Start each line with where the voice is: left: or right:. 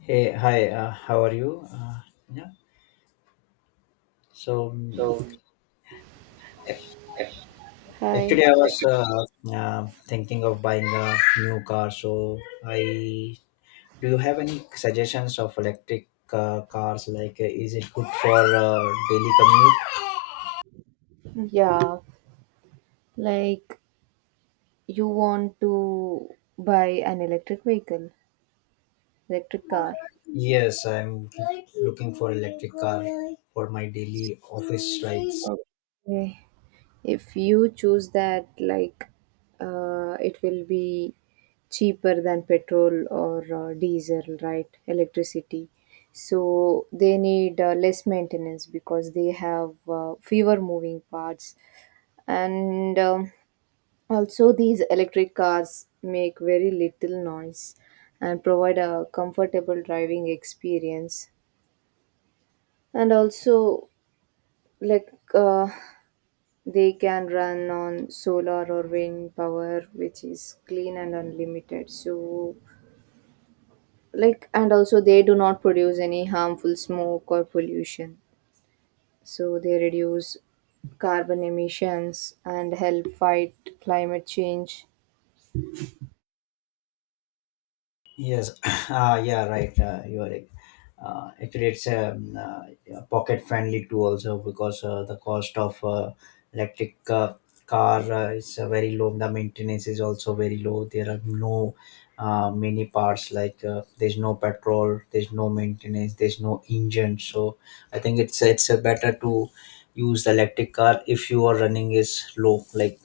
left: Hey, hi, how are you? Yeah, so mm,
right: So if Hi.
left: actually, I was
right: If
left: thinking of buying a new car. So, I do you have any suggestions of electric cars? Is it good for daily commute?
right: you Yeah, like you want to buy an electric vehicle, electric car.
left: Yes, I'm looking for electric car for my daily office rides.
right: Eh, If you choose that, it will be cheaper than petrol or diesel, right? Electricity. So they need less maintenance because they have fewer moving parts and. Also, these electric cars make very little noise and provide a comfortable driving experience. And also, like uh, they can run on solar or wind power, which is clean and unlimited. So, like, and also they do not produce any harmful smoke or pollution. So, they reduce carbon emissions and help fight climate change.
left: Yes, yeah, right. You are right. It creates a, pocket friendly too also because the cost of electric car is very low. The maintenance is also very low. There are no many parts, there's no petrol, there's no maintenance, there's no engine. So I think it's better to use the electric car if your running is low.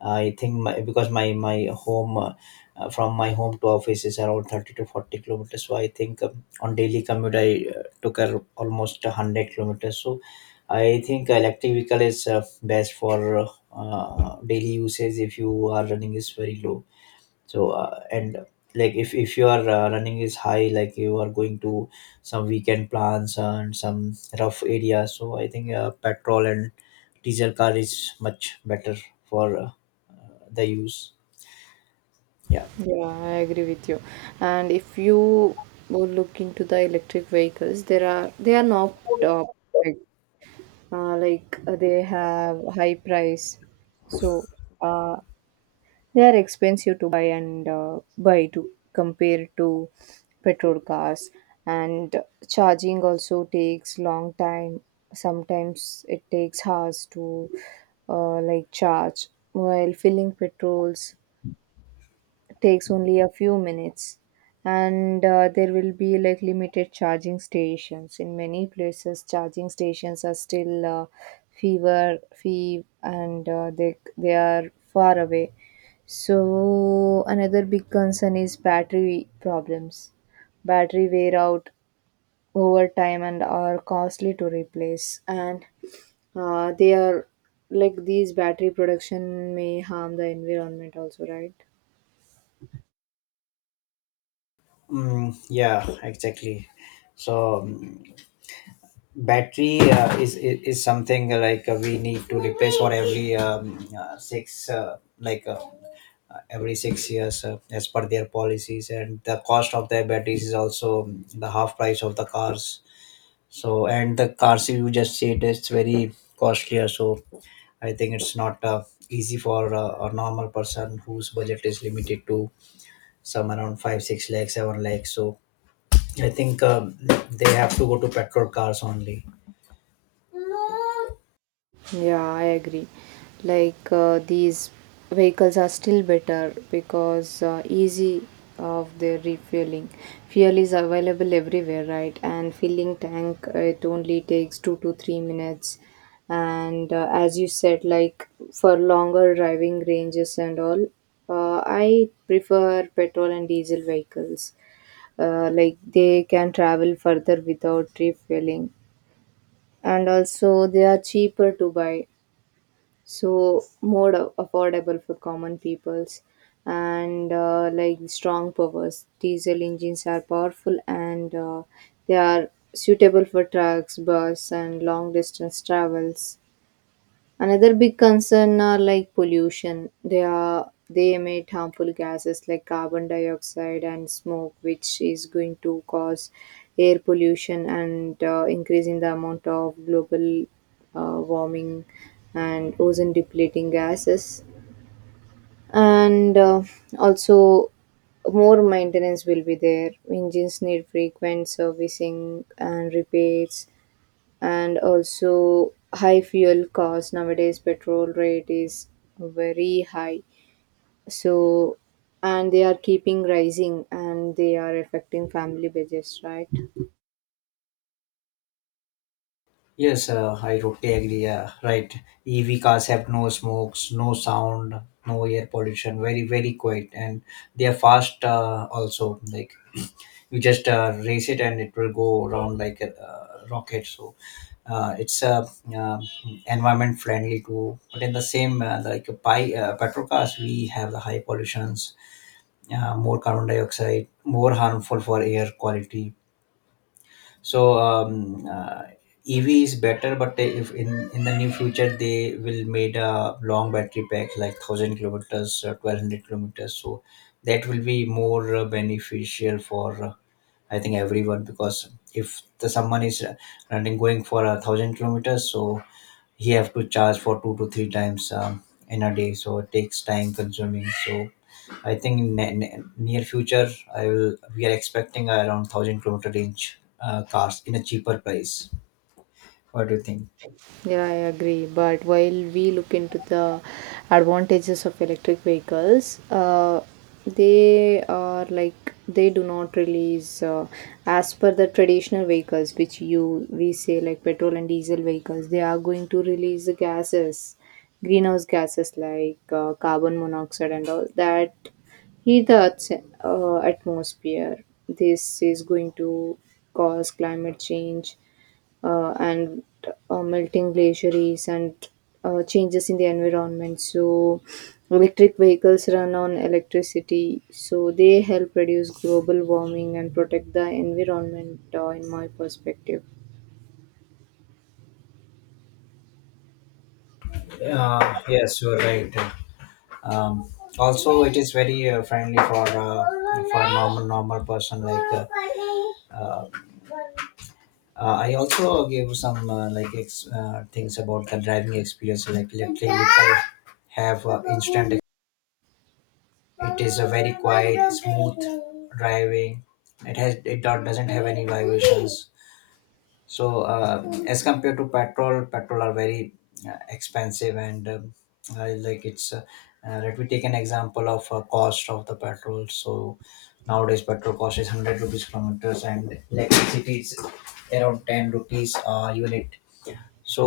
left: I think because my home from my home to office is around 30 to 40 kilometers. So I think on daily commute I took a, almost 100 kilometers. So I think electric vehicle is best for daily usage if you are running is very low. So and like if you are running is high, like you are going to some weekend plans and some rough areas. So I think petrol and diesel car is much better for. The use, yeah.
right: Yeah, I agree with you. And if you would look into the electric vehicles, there are they are not uh, perfect. They have high price, so uh, they are expensive to buy and buy to compare to petrol cars. And charging also takes long time. Sometimes it takes hours to charge. While filling petrols takes only a few minutes, and there will be like limited charging stations. In many places charging stations are still fever fee and they are far away. So another big concern is battery problems. Battery wear out over time and are costly to replace, and they are like these battery production may harm the environment also, right?
left: Mm, yeah, exactly. So battery is something like we need to replace for every six like every 6 years as per their policies, and the cost of their batteries is also the half price of the cars. So and the cars you just said it's very costlier. So I think it's not easy for a normal person whose budget is limited to some around 5 6 lakhs 7 lakhs. So I think they have to go to petrol cars only.
right: Yeah, I agree. These vehicles are still better because easy of their refueling. Fuel is available everywhere, right? And filling tank it only takes 2 to 3 minutes. And as you said, like for longer driving ranges and all, I prefer petrol and diesel vehicles. Like they can travel further without refueling, and also they are cheaper to buy, so more affordable for common peoples, and strong powers, diesel engines are powerful, and they are suitable for trucks, bus and long distance travels. Another big concern are like pollution. They emit harmful gases like carbon dioxide and smoke, which is going to cause air pollution and increasing the amount of global warming and ozone depleting gases. And also, more maintenance will be there. Engines need frequent servicing and repairs, and also high fuel costs. Nowadays petrol rate is very high, so, and they are keeping rising and they are affecting family budgets, right?
left: Yes, I totally agree. Yeah, right. EV cars have no smokes, no sound, no air pollution. Very, very quiet, and they are fast. Also, like you just race it, and it will go around like a rocket. So, it's uh, environment friendly too. But in the same petrol cars, we have the high pollutions, more carbon dioxide, more harmful for air quality. So EV is better, but they- if in the near future they will made a long battery pack like 1000 kilometers or 1200 kilometers. So that will be more beneficial for, I think, everyone. Because if the someone is running going for a 1000 kilometers, so he have to charge for two to three times in a day. So it takes time consuming. So I think in near future I will we are expecting around 1000-kilometer range cars in a cheaper price. What do you think?
right: Yeah, I agree. But while we look into the advantages of electric vehicles, they are like they do not release as per the traditional vehicles, which you we say like petrol and diesel vehicles. They are going to release the gases, greenhouse gases like carbon monoxide and all that heat the atmosphere. This is going to cause climate change, and melting glaciers and changes in the environment. So, electric vehicles run on electricity, so they help reduce global warming and protect the environment, in my perspective.
left: Yes, you're right. um, Also, it is very friendly for a normal person. Uh, I also gave some things about the driving experience, like electric vehicle have instant. It is a very quiet, smooth driving. It doesn't have any vibrations. So as compared to petrol, petrol are very expensive, and I like it's. Let me take an example of cost of the petrol. So nowadays petrol cost is 100 rupees kilometers and electricity is around 10 rupees a unit. So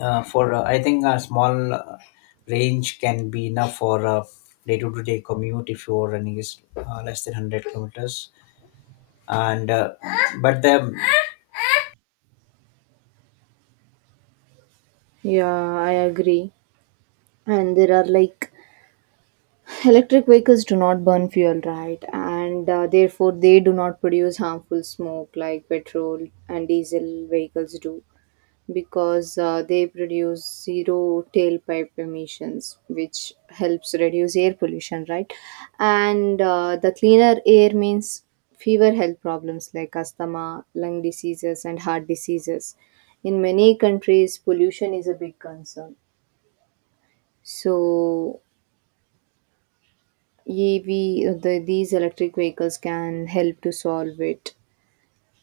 left: for, I think, a small range can be enough for a day to day commute if your running is less than 100 kilometers. And but the,
right: Yeah, I agree. And there are like electric vehicles do not burn fuel, right? And therefore, they do not produce harmful smoke like petrol and diesel vehicles do, because they produce zero tailpipe emissions, which helps reduce air pollution, right? And the cleaner air means fewer health problems like asthma, lung diseases, and heart diseases. In many countries, pollution is a big concern. So, EV, these electric vehicles can help to solve it.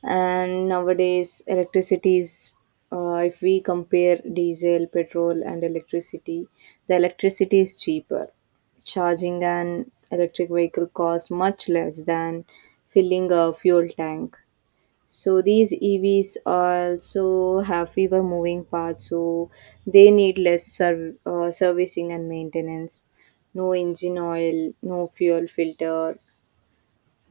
right: And nowadays electricity is if we compare diesel, petrol and electricity, the electricity is cheaper. Charging an electric vehicle costs much less than filling a fuel tank. So these EVs also have fewer moving parts, so they need less servicing and maintenance. No engine oil, no fuel filter,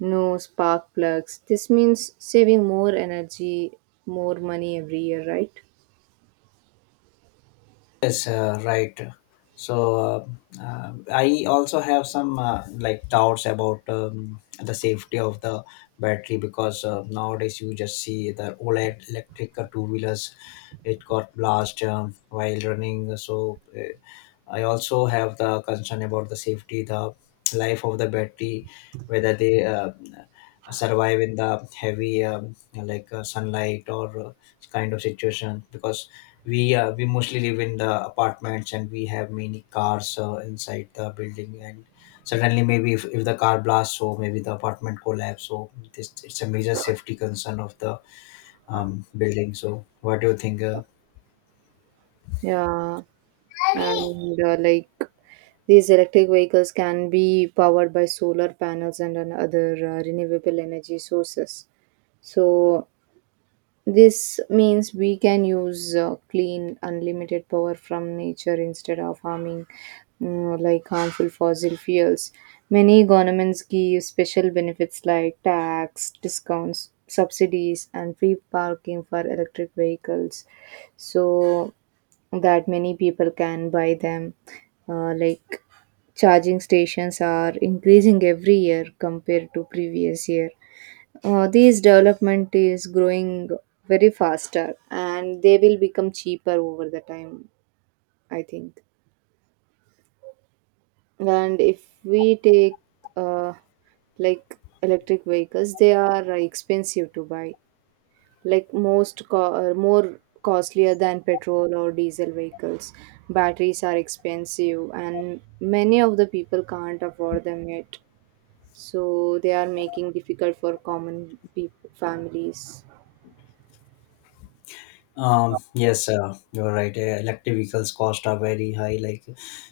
right: no spark plugs. This means saving more energy, more money every year, right?
left: yes, right. So I also have some like doubts about the safety of the battery. Because nowadays you just see the OLED electric two wheelers, it got blast while running. So I also have the concern about the safety, the life of the battery, whether they survive in the heavy sunlight or kind of situation. Because we mostly live in the apartments, and we have many cars inside the building. And suddenly maybe if the car blasts, so maybe the apartment collapse. So this it's a major safety concern of the building. So what do you think?
right: Yeah. And these electric vehicles can be powered by solar panels and other renewable energy sources. So this means we can use clean, unlimited power from nature instead of harming harmful fossil fuels. Many governments give special benefits like tax, discounts, subsidies, and free parking for electric vehicles, so that many people can buy them. Uh, like Charging stations are increasing every year compared to previous year. These development is growing very faster and they will become cheaper over the time, I think. And if we take uh, electric vehicles, they are expensive to buy, like more costlier than petrol or diesel vehicles. Batteries are expensive and many of the people can't afford them yet, so they are making difficult for common people families.
left: Yes, you're right. Electric vehicles cost are very high. Like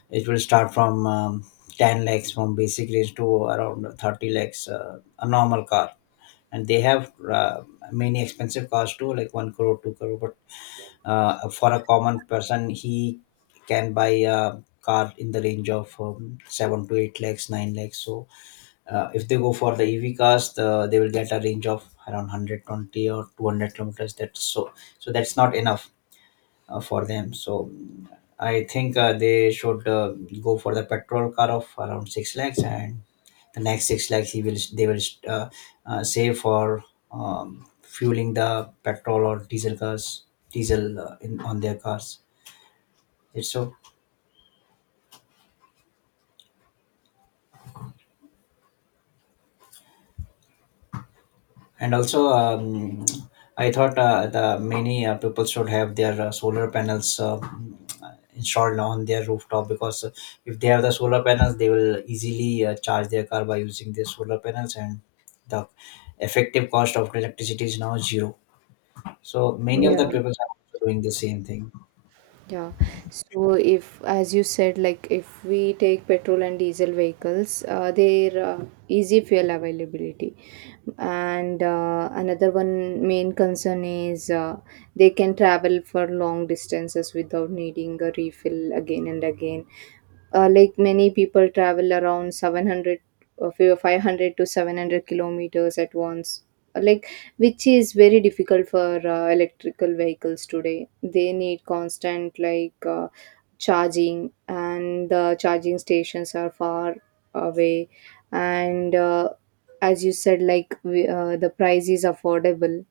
left: it will start from 10 lakhs from basic range to around 30 lakhs, a normal car. And they have many expensive cars too, like 1 crore, 2 crore. But for a common person, he can buy a car in the range of 7 to 8 lakhs 9 lakhs. So if they go for the EV cars, they will get a range of around 120 or 200 kilometers. That's so, so that's not enough for them. So I think they should, go for the petrol car of around 6 lakhs, and the next 6 lakhs he will they will uh, save for um, fueling the petrol or diesel cars, diesel in on their cars it's so. And also I thought the many people should have their solar panels installed on their rooftop. Because if they have the solar panels, they will easily charge their car by using their solar panels, and the effective cost of electricity is now zero. So many of the
right: Yeah.
left: people are also doing the same thing.
right: Yeah. So if, as you said, like if we take petrol and diesel vehicles, their easy fuel availability, and another one main concern is they can travel for long distances without needing a refill again and again. Like many people travel around 700 or 500 to 700 kilometers at once. Like which is very difficult for electrical vehicles today. They need constant charging and the charging stations are far away. And as you said, like we, the price is affordable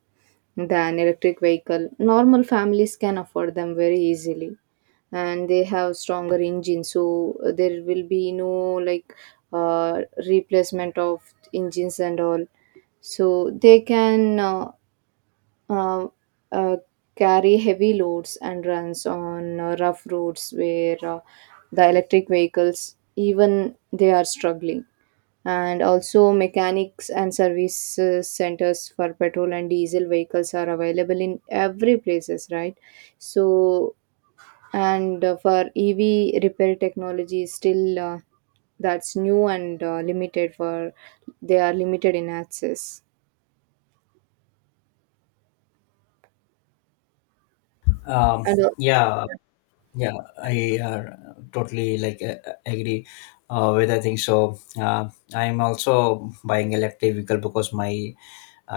right: than electric vehicle, normal families can afford them very easily, and they have stronger engines. So there will be no like uh, replacement of engines and all, so they can uh, uh, carry heavy loads and runs on rough roads where the electric vehicles even they are struggling. And also mechanics and service centers for petrol and diesel vehicles are available in every places, right? So, and for EV, repair technology is still that's new and limited for, they are limited in access.
left: um,
right: And
left: yeah, yeah. I uh, totally agree with I think so uh, I'm also buying electric vehicle because my,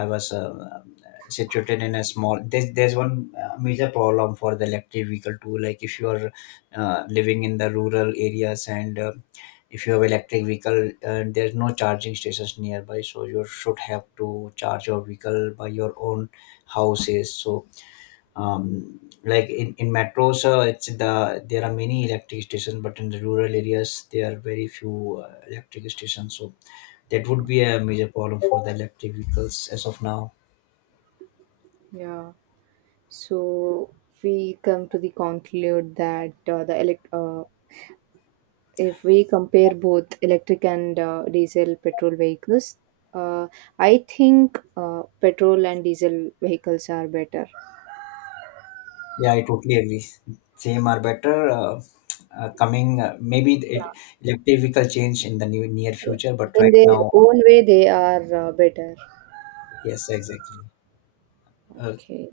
left: I was situated in a small. There's one major problem for the electric vehicle too. Like if you are living in the rural areas, and if you have electric vehicle, there's no charging stations nearby, so you should have to charge your vehicle by your own houses. So in metros, it's the there are many electric stations, but in the rural areas there are very few electric stations. So that would be a major problem for the electric vehicles as of now.
right: yeah. So we come to the conclude that the elect if we compare both electric and diesel petrol vehicles, uh, I think petrol and diesel vehicles are better.
left: Yeah, I totally agree. Same or better. Coming, maybe
right: Yeah.
left: it electric vehicle change in the new near
right: So
left: future, but
right: in
left: right
right: their
left: now,
right: own way, they are better.
left: yes, exactly. Uh,
right: Okay.